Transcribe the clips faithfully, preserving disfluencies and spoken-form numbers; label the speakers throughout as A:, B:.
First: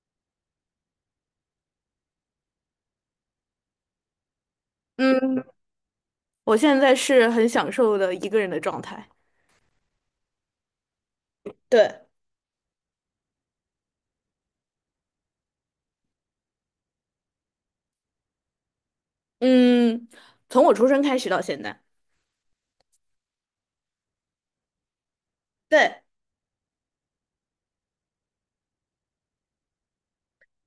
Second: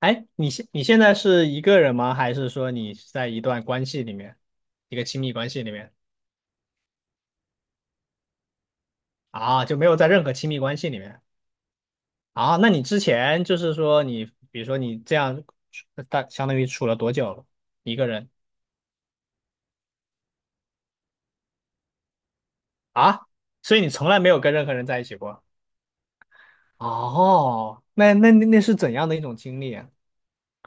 A: 哎，你现你现在是一个人吗？还是说你是在一段关系里面，一个亲密
B: 嗯，
A: 关系里面
B: 我现在是很享受的一个人的状态。
A: 啊？就没有在任何亲密关系里面
B: 对。
A: 啊？那你之前就是说你，比如说你这样，大相当于处了多久了？一个人
B: 嗯，从我出生开始到现在，
A: 啊？所以你从来没有跟任何人在一起过？
B: 对，
A: 哦，那那那那是怎样的一种经历啊？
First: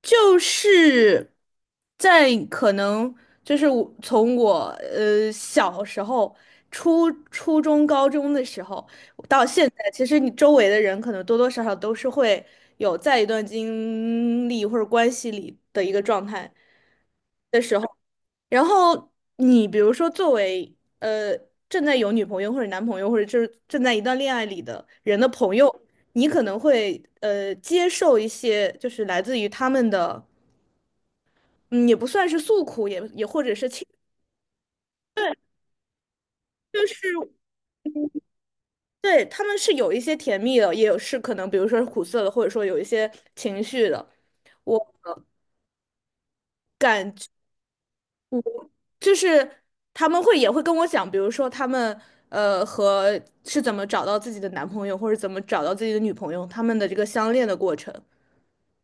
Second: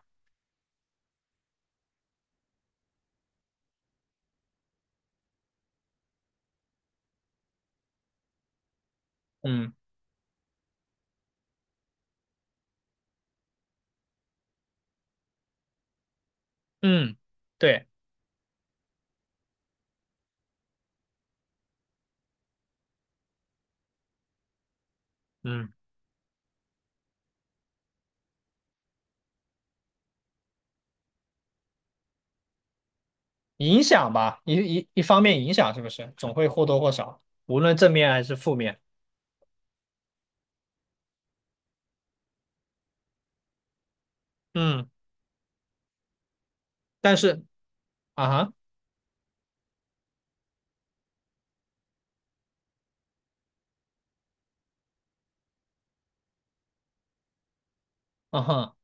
B: 就是在可能就是我从我呃小时候、初初中、高中的时候到现
A: 嗯
B: 在，其实你周围的人可能多多少少都是会有在一段经历或者关系里的一个状态。
A: 嗯，对，
B: 然后你比如说，作为呃正在有女朋友或者男朋友，或者就是正在一段恋爱里的人的朋
A: 嗯，
B: 友，你可能会呃接受一些就是来自于他们的，嗯，也不算是诉苦，也也或者是
A: 影
B: 情，
A: 响吧，一一一方面影响是不是总会或多
B: 就
A: 或
B: 是
A: 少，无论正面还是负面，
B: 对他们是有一些甜蜜的，也有是可能比如说是苦涩的，或者说有一些情绪的。
A: 嗯，
B: 我。
A: 但是。啊哈，
B: 就是他们会也会跟我讲，比如说他们呃和是怎么找到自己的男朋友，或者怎么找到自己的女朋友，他们的这个相恋的过程，
A: 嗯哼，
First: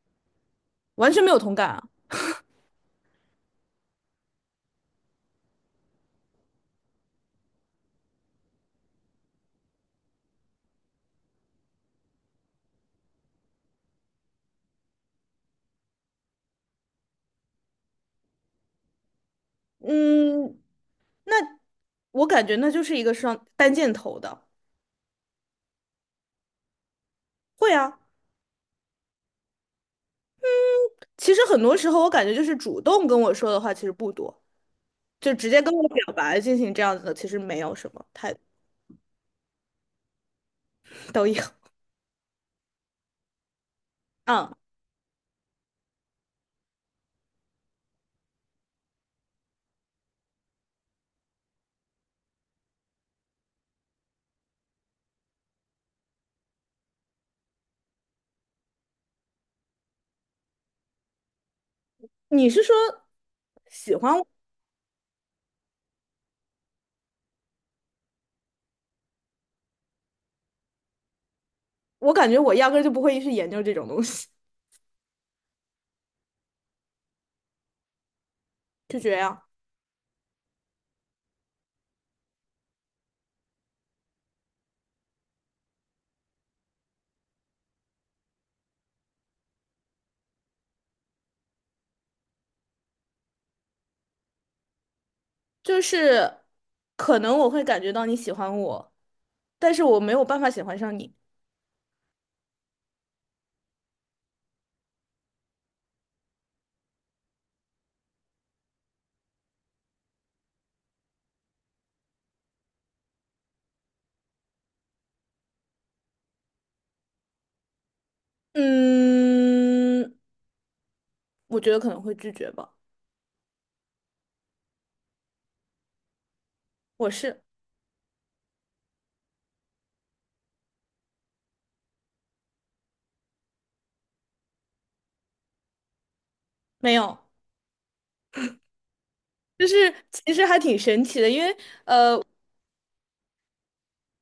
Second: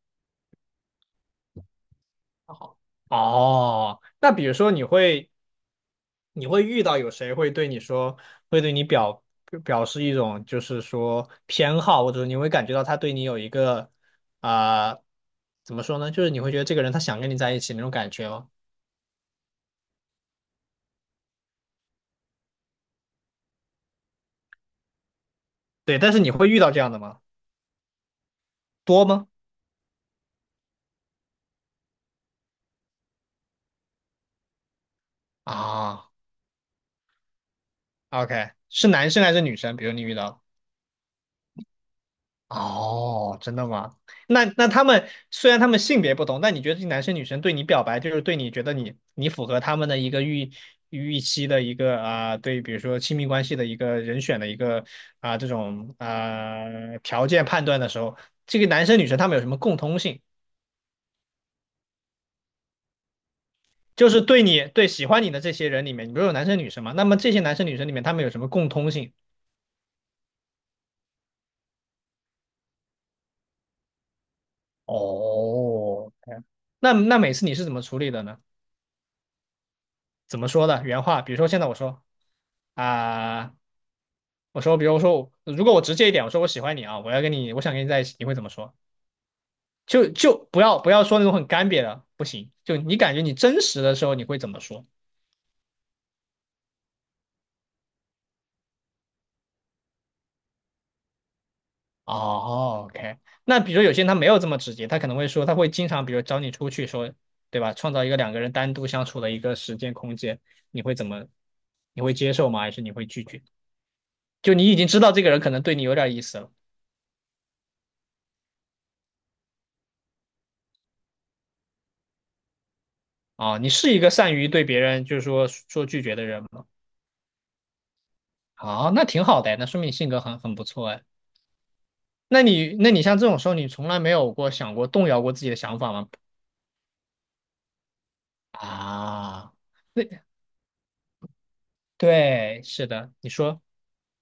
B: 完全没有同感啊。
A: 还好。哦，那比如说你会你会遇到有谁会对你说，会对你表表示一种就是说偏好，或者你会感觉到他对你有一个啊、怎么说呢？就是你会觉得这个人他想跟你在一起那种感觉吗？
B: 嗯，那我感觉那就是一个双单箭头的。
A: 对，但是你会遇到这样的吗？
B: 会啊，
A: 多吗？
B: 其实很多时候我感觉就是主动跟我说的话其实不多，就直接跟我
A: 啊
B: 表白进行这样子的，其实没有什么太
A: ，OK，是男生还是女生？比如你遇到。
B: 都有。
A: 哦，真的吗？那
B: 嗯，
A: 那他们虽然他们性别不同，但你觉得这男生女生对你表白，就是对你觉得你你符合他们的一个预预期的一个啊、对，比如说亲密关系的一个人选的一个啊、这种啊、条件判断的时候，这个男生女生他们有什么共通性？
B: 你是说喜
A: 就
B: 欢
A: 是
B: 我？
A: 对你对喜欢你的这些人里面，你不是有男生女生吗？那么这些男生女生里面他们有什么共通性？
B: 我感觉我压根儿就不会去研究这种东西，
A: 哦，OK，那那每次你是怎么处理的呢？
B: 就这样。
A: 怎么说的？原话，比如说现在我说。啊、我说，比如说如果我直接一点，我说我喜欢你啊，我要跟你，我想跟你在一起，你会怎么说？就就不要不要说那种很干瘪的，不行。就你感觉你真实的时候，你会怎么说？
B: 就是可能我会感觉到你喜欢我，但是我没有办法喜欢上你。
A: 哦，OK。那比如说有些人他没有这么直接，他可能会说，他会经常比如找你出去说，对吧？创造一个两个人单独相处的一个时间空间，你会怎么？你会接受吗？还是你会拒绝？就你已经知道这个人可能对你有点意思了
B: 嗯，我觉得可能会拒绝吧。
A: 啊，你是一个善于对别人就是说说拒绝的人吗？
B: 我是
A: 好，那挺好的哎，那说明你性格很很不错哎。那你，那你像这种时候，你从来没有过想过动摇过自己的想法吗？
B: 没有，
A: 啊，
B: 就是
A: 那
B: 其实还挺神奇的，因为
A: 对，是的，你说，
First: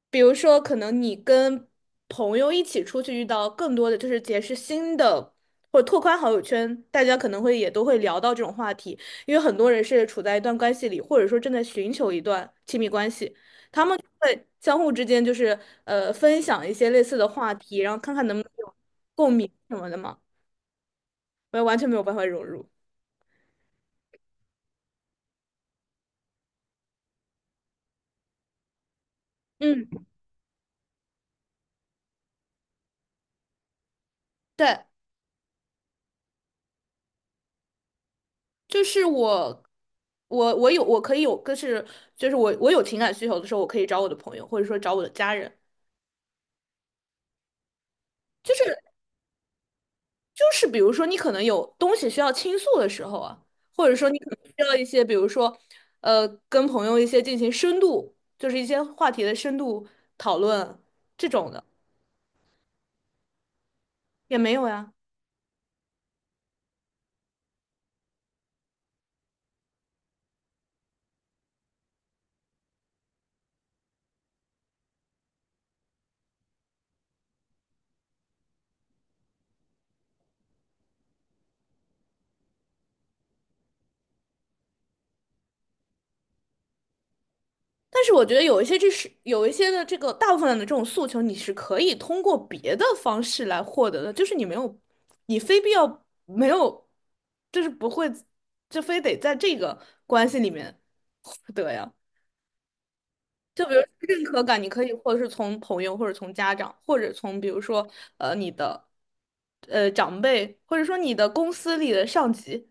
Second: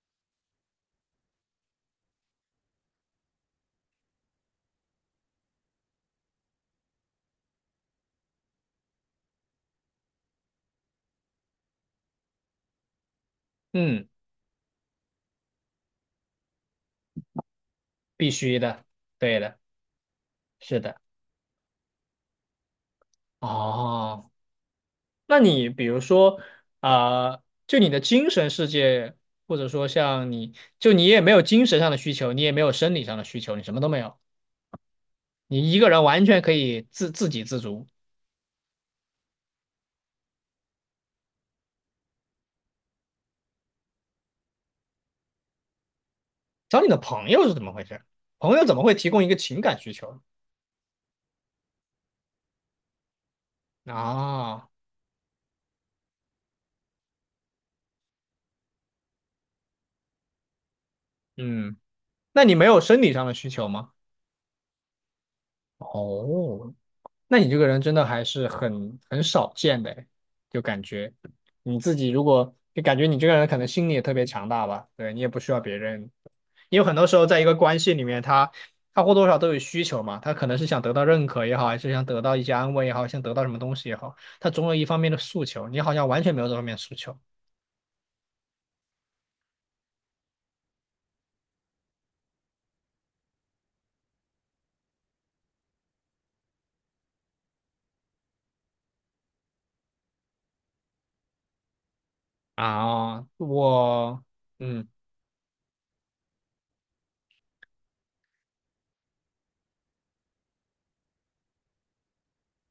B: 比如说，可能你跟朋友一起出去遇到更多的就是结识新的。或者拓宽好友圈，大家可能会也都会聊到这种话题，因为很多人是处在一段关系里，或者说正在寻求一段亲密关系。
A: 嗯，
B: 对，相互之间就是呃分享一些类似的话题，然后看看
A: 必
B: 能不能
A: 须
B: 有
A: 的，
B: 共
A: 对
B: 鸣
A: 的，
B: 什么的嘛。
A: 是的。
B: 我也完全没有办法融入。
A: 哦，那你比如说，啊、就你的精神世界，或者
B: 嗯，
A: 说像你，就你也没有精神上的需求，你也没有生理上的需求，你什么都没有，
B: 对，
A: 你一个人完全可以自自给自足。
B: 就是我，我我有我可以有，个是就是我我有情感需求的时候，我可以找我的朋友，或者说找我的家人。
A: 找你的朋友是怎么回事？
B: 就
A: 朋友怎
B: 是
A: 么会提供一个情感需求？
B: 就是比如说你可能有东西需要倾诉的时候啊，或者说你可能需
A: 啊，
B: 要一些，比如说呃跟朋友一些进行深度，就是一些话题的深度讨论这种的
A: 嗯，那你没有生理上的需求吗？
B: 也没有呀。
A: 哦，那你这个人真的还是很很少见的诶就感觉你自己如果就感觉你这个人可能心理也特别强大吧，对你也不需要别人，因为很多时候在一个关系里面，他他或多或少都有需求嘛，他可能是想得到认可也好，还是想得到一些安慰也好，想得到什么东西也好，他总有一方面的诉求，你好像完全没有这方面的诉求
B: 但是我觉得有一些这是有一些的这个大部分的这种诉求，你是可以通过别的方式来获得的，就是你没有，你非必要没有，就是不会，就非得在这个关系里面获得呀。
A: 啊，
B: 就比如认
A: 我。
B: 可感，你可
A: 嗯。
B: 以或者是从朋友，或者从家长，或者从比如说呃你的呃长辈，或者说你的公司里的上级，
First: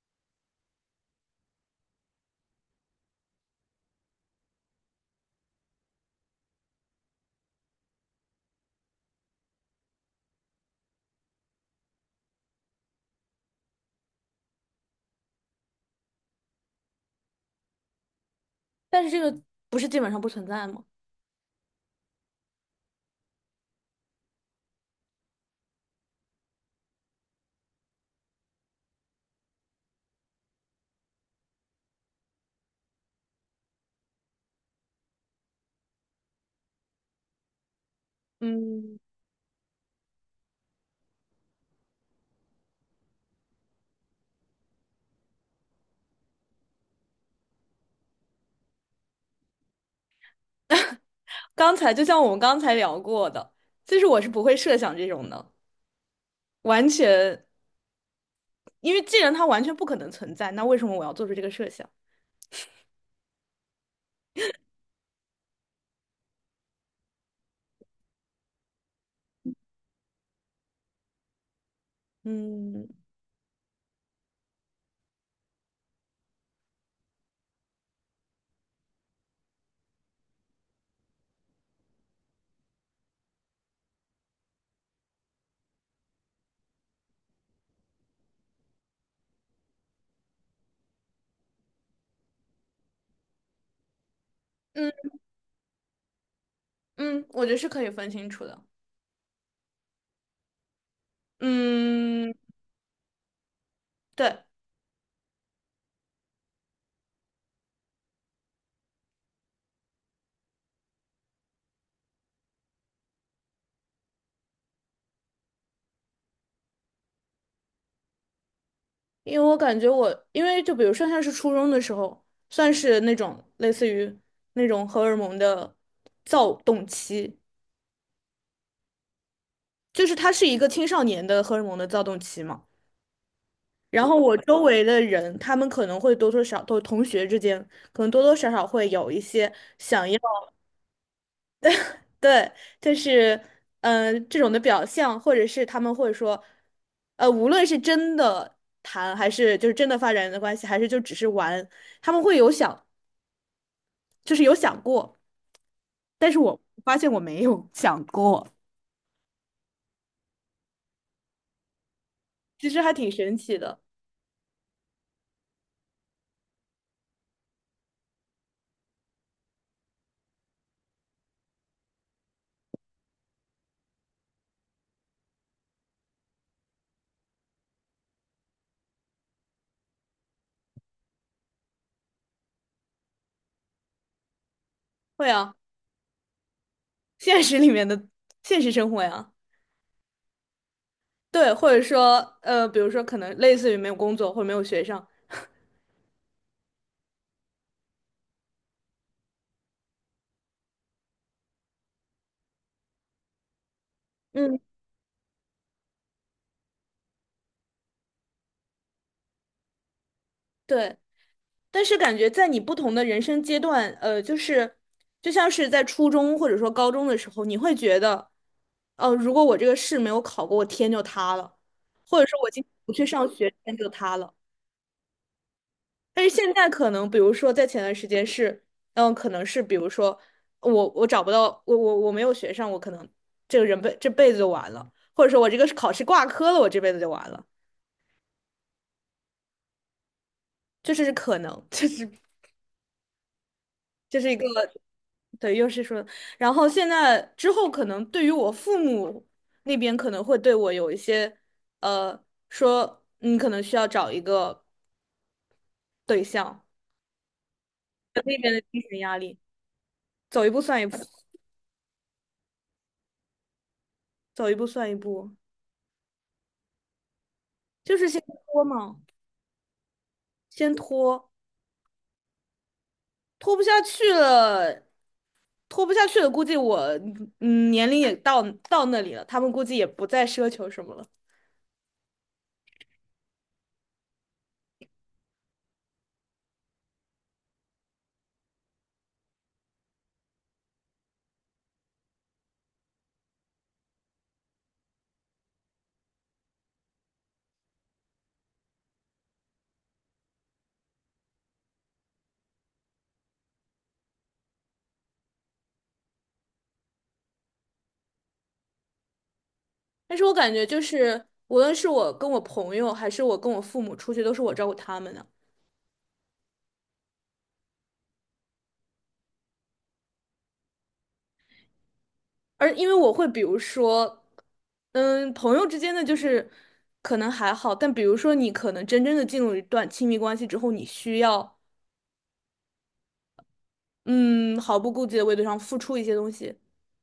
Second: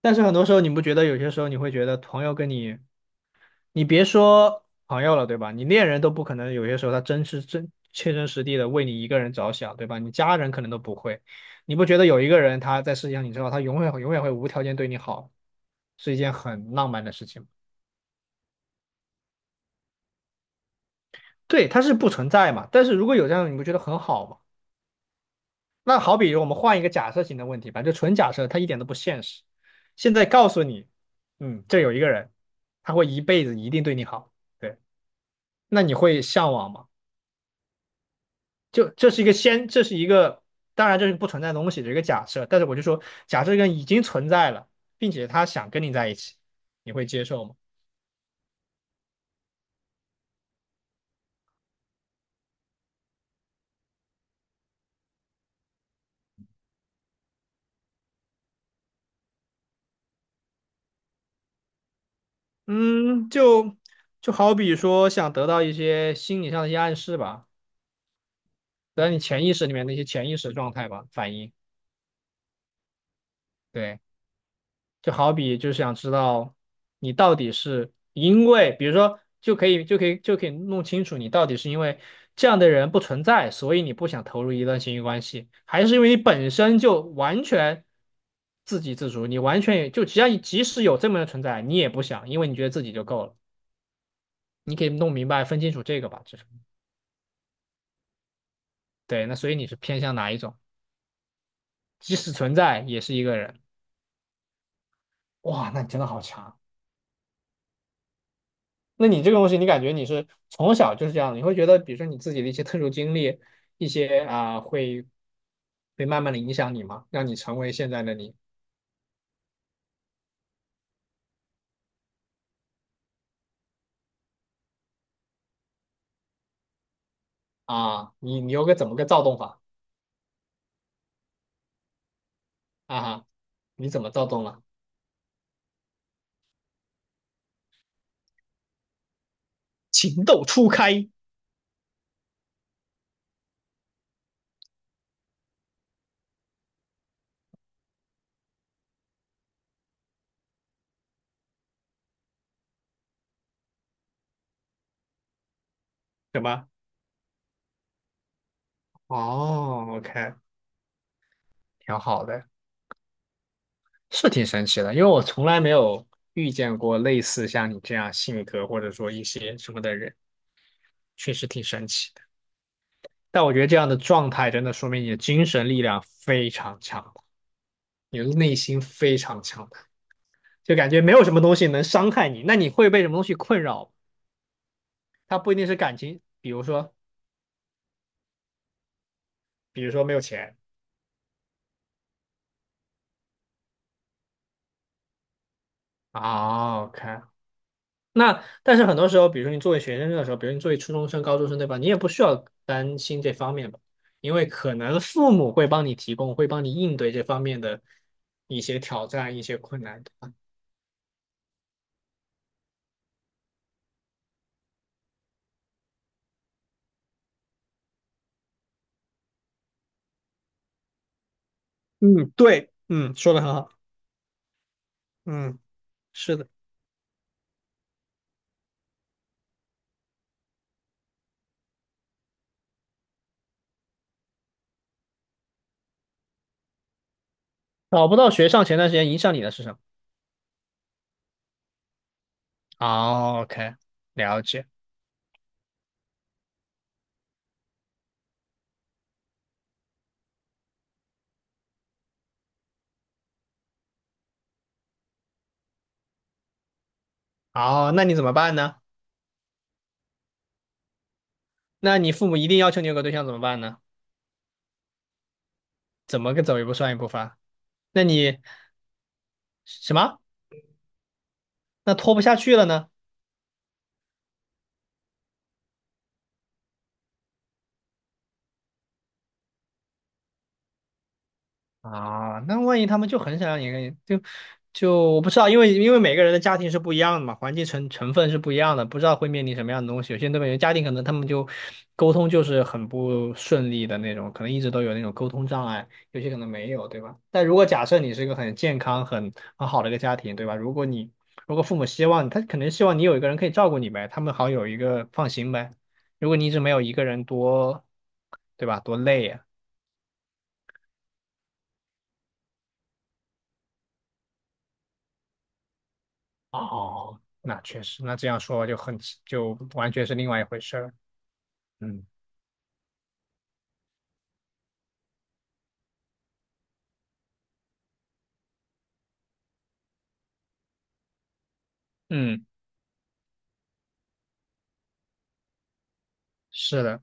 A: 但是很多时候，你不觉得有些时候你会觉得朋友跟你，你别说朋友了，对吧？你恋人都不可能，有些时候他真是真切身实地的为你一个人着想，对吧？你家人可能都不会，你不觉得有一个人他在世界上，你知道他永远永远会无条件对你好，是一件很浪漫的事情吗？
B: 但是这个不是基本上不存在吗？
A: 对，他是不存在嘛。但是如果有这样你不觉得很好吗？那好比我们换一个假设性的问题吧，就纯假设，它一点都不现实。现在告诉你，嗯，这有一个人，他会一辈子一定对你好。对。那你会向往吗？就
B: 嗯，
A: 这是一个先，这是一个，当然这是不存在的东西，的一个假设。但是我就说，假设这个已经存在了，并且他想跟你在一起，你会接受吗？
B: 刚才就像我们刚才聊过的，其实我是不会设想这种的，完全，因为既然它完全不可能存在，那为什么我要做出这个设想？
A: 嗯，就就好比说想得到一些心理上的一些暗示吧，得到你潜意识里面的一些潜意识状态吧，反应。
B: 嗯
A: 对。就好比就是想知道你到底是因为，比如说就可以就可以就可以弄清楚你到底是因为这样的人不存在，所以你不想投入一段亲密关系，还是因为你本身就完全自给自足，你完全也就只要你即使有这么的存在，你也不想，因为你觉得自己就够了。你可以
B: 嗯
A: 弄明白分清楚这个吧，就是
B: 嗯，我觉得是可以分清楚的。
A: 对。那所以你是偏向哪一种？即使
B: 嗯，
A: 存在也是一个人，
B: 对，
A: 哇，那你真的好强。那你这个东西，你感觉你是从小就是这样的，你会觉得，比如说你自己的一些特殊经历，一些啊、会会慢慢的影响你吗？让你成为现在的你
B: 因为我感觉我，因为就比如上像是初中的时候，算是那种类似于那种荷尔蒙的躁动期，
A: 啊？你你有个怎么个躁动法
B: 就是它是一个青少年的荷尔蒙的躁动期嘛。
A: 啊哈？你怎
B: 然
A: 么
B: 后
A: 躁
B: 我
A: 动
B: 周
A: 了？
B: 围的人，他们可能会多多少都同学之间，可能多多少少会有一些想要，
A: 情窦初开，
B: 对，就是嗯、呃这种的表象，或者是他们会说，呃，无论是真的谈，还是就是真的发展的关系，还是就只是玩，他们会有想，就是有想过，但是
A: 什
B: 我
A: 么？
B: 发现我没有想过，
A: 哦，OK，挺好的，
B: 其实还挺神奇的。
A: 是挺神奇的，因为我从来没有遇见过类似像你这样性格或者说一些什么的人，确实挺神奇的。但我觉得这样的状态真的说明你的精神力量非常强。你的内心非常强大，就感觉没有什么东西能伤害你。那你会被什么东西困扰？
B: 会
A: 它不
B: 啊，
A: 一定是感情，比如说，
B: 现实里面的现实生活呀。
A: 比如说没有钱
B: 对，或者说，呃，比如说，可能类似于没有工作或者没有学上，
A: 啊。OK，那但是很多时候，比如说你作为学生的时候，比如你作为初中生、高中生，对吧？你也不需要担心这方面吧，因为
B: 嗯，
A: 可能父母会帮你提供，会帮你应对这方面的一些挑战、一些困难，对吧？
B: 对，但是感觉在你不同的人生阶段，呃，就是就像是在初中或者说高中的时候，你会觉得，哦、如果我这个试没有考过，我天就塌了，或者
A: 嗯，
B: 说我今天
A: 对，
B: 不去
A: 嗯，
B: 上
A: 说的很
B: 学，
A: 好，
B: 天就塌了。
A: 嗯，
B: 但是
A: 是的。
B: 现在可能，比如说在前段时间是，嗯，可能是比如说我我找不到，我我我没有学上，我可能这个人辈这辈子就完了，或者说我这个考试挂科了，我这辈子就完了，
A: 找不到学上前段时间影响你的是什么？
B: 这是可能，这是
A: 哦，OK，
B: 这是一
A: 了
B: 个。
A: 解。
B: 对，又是说，然后现在之后可能对于我父母那边可能会对我有一些，呃，说你可能需要找一个对象，
A: 哦，那你
B: 那
A: 怎么
B: 边
A: 办
B: 的
A: 呢？
B: 精神压力，走一步算一步，
A: 那你父母一定要求你有个对象怎么办呢？
B: 走一步算一步，
A: 怎么个走一步算一步法？
B: 就
A: 那
B: 是先
A: 你
B: 拖嘛，
A: 什么？
B: 先拖，
A: 那拖不下去了呢？
B: 拖不下去了，拖不下去了，估计我嗯年龄也到到那里了，他们估计也不再奢求什么了。
A: 啊，那万一他们就很想让你跟就就我不知道，因为因为每个人的家庭是不一样的嘛，环境成成分是不一样的，不知道会面临什么样的东西。有些东北人家庭可能他们就沟通就是很不顺利的那种，可能一直都有那种沟通障碍，有些可能没有，对吧？但如果假设你是一个很健康、很很好的一个家庭，对吧？如果你如果父母希望他可能希望你有一个人可以照顾你呗，他们好有一个放心呗。如果你一直没有一个人多，对吧？多累呀、
B: 但是我感觉就是，无论是我跟我朋友，还是我跟我父母出去，都是我照顾他们的。
A: 哦，那确实，那这样说就很就完全是另外一回事儿。嗯
B: 而因为我会比如说，嗯，朋友之间的就是可能还好，但比如说你可能真正的进入一段亲密关系之后，你需要
A: 嗯，
B: 嗯毫不顾忌的为对方付出一些东西，
A: 是的，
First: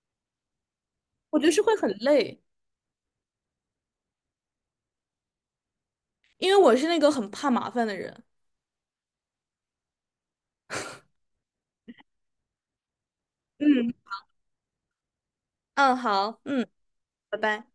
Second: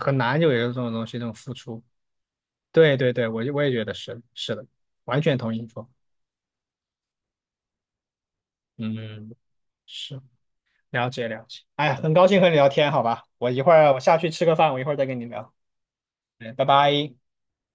A: 很难就有这种东西，这种
B: 我觉得
A: 付
B: 是会
A: 出。
B: 很累，
A: 对对对，我就我也觉得是是的，完全同意你说。
B: 因为我是那个很怕麻烦的人。
A: 嗯，是了解了解。哎呀很高兴和你聊天，好吧？我一会
B: 嗯
A: 儿我下去吃个饭，我一会儿再跟你聊。
B: 嗯，好，
A: 嗯，拜
B: 嗯，
A: 拜。
B: 拜拜。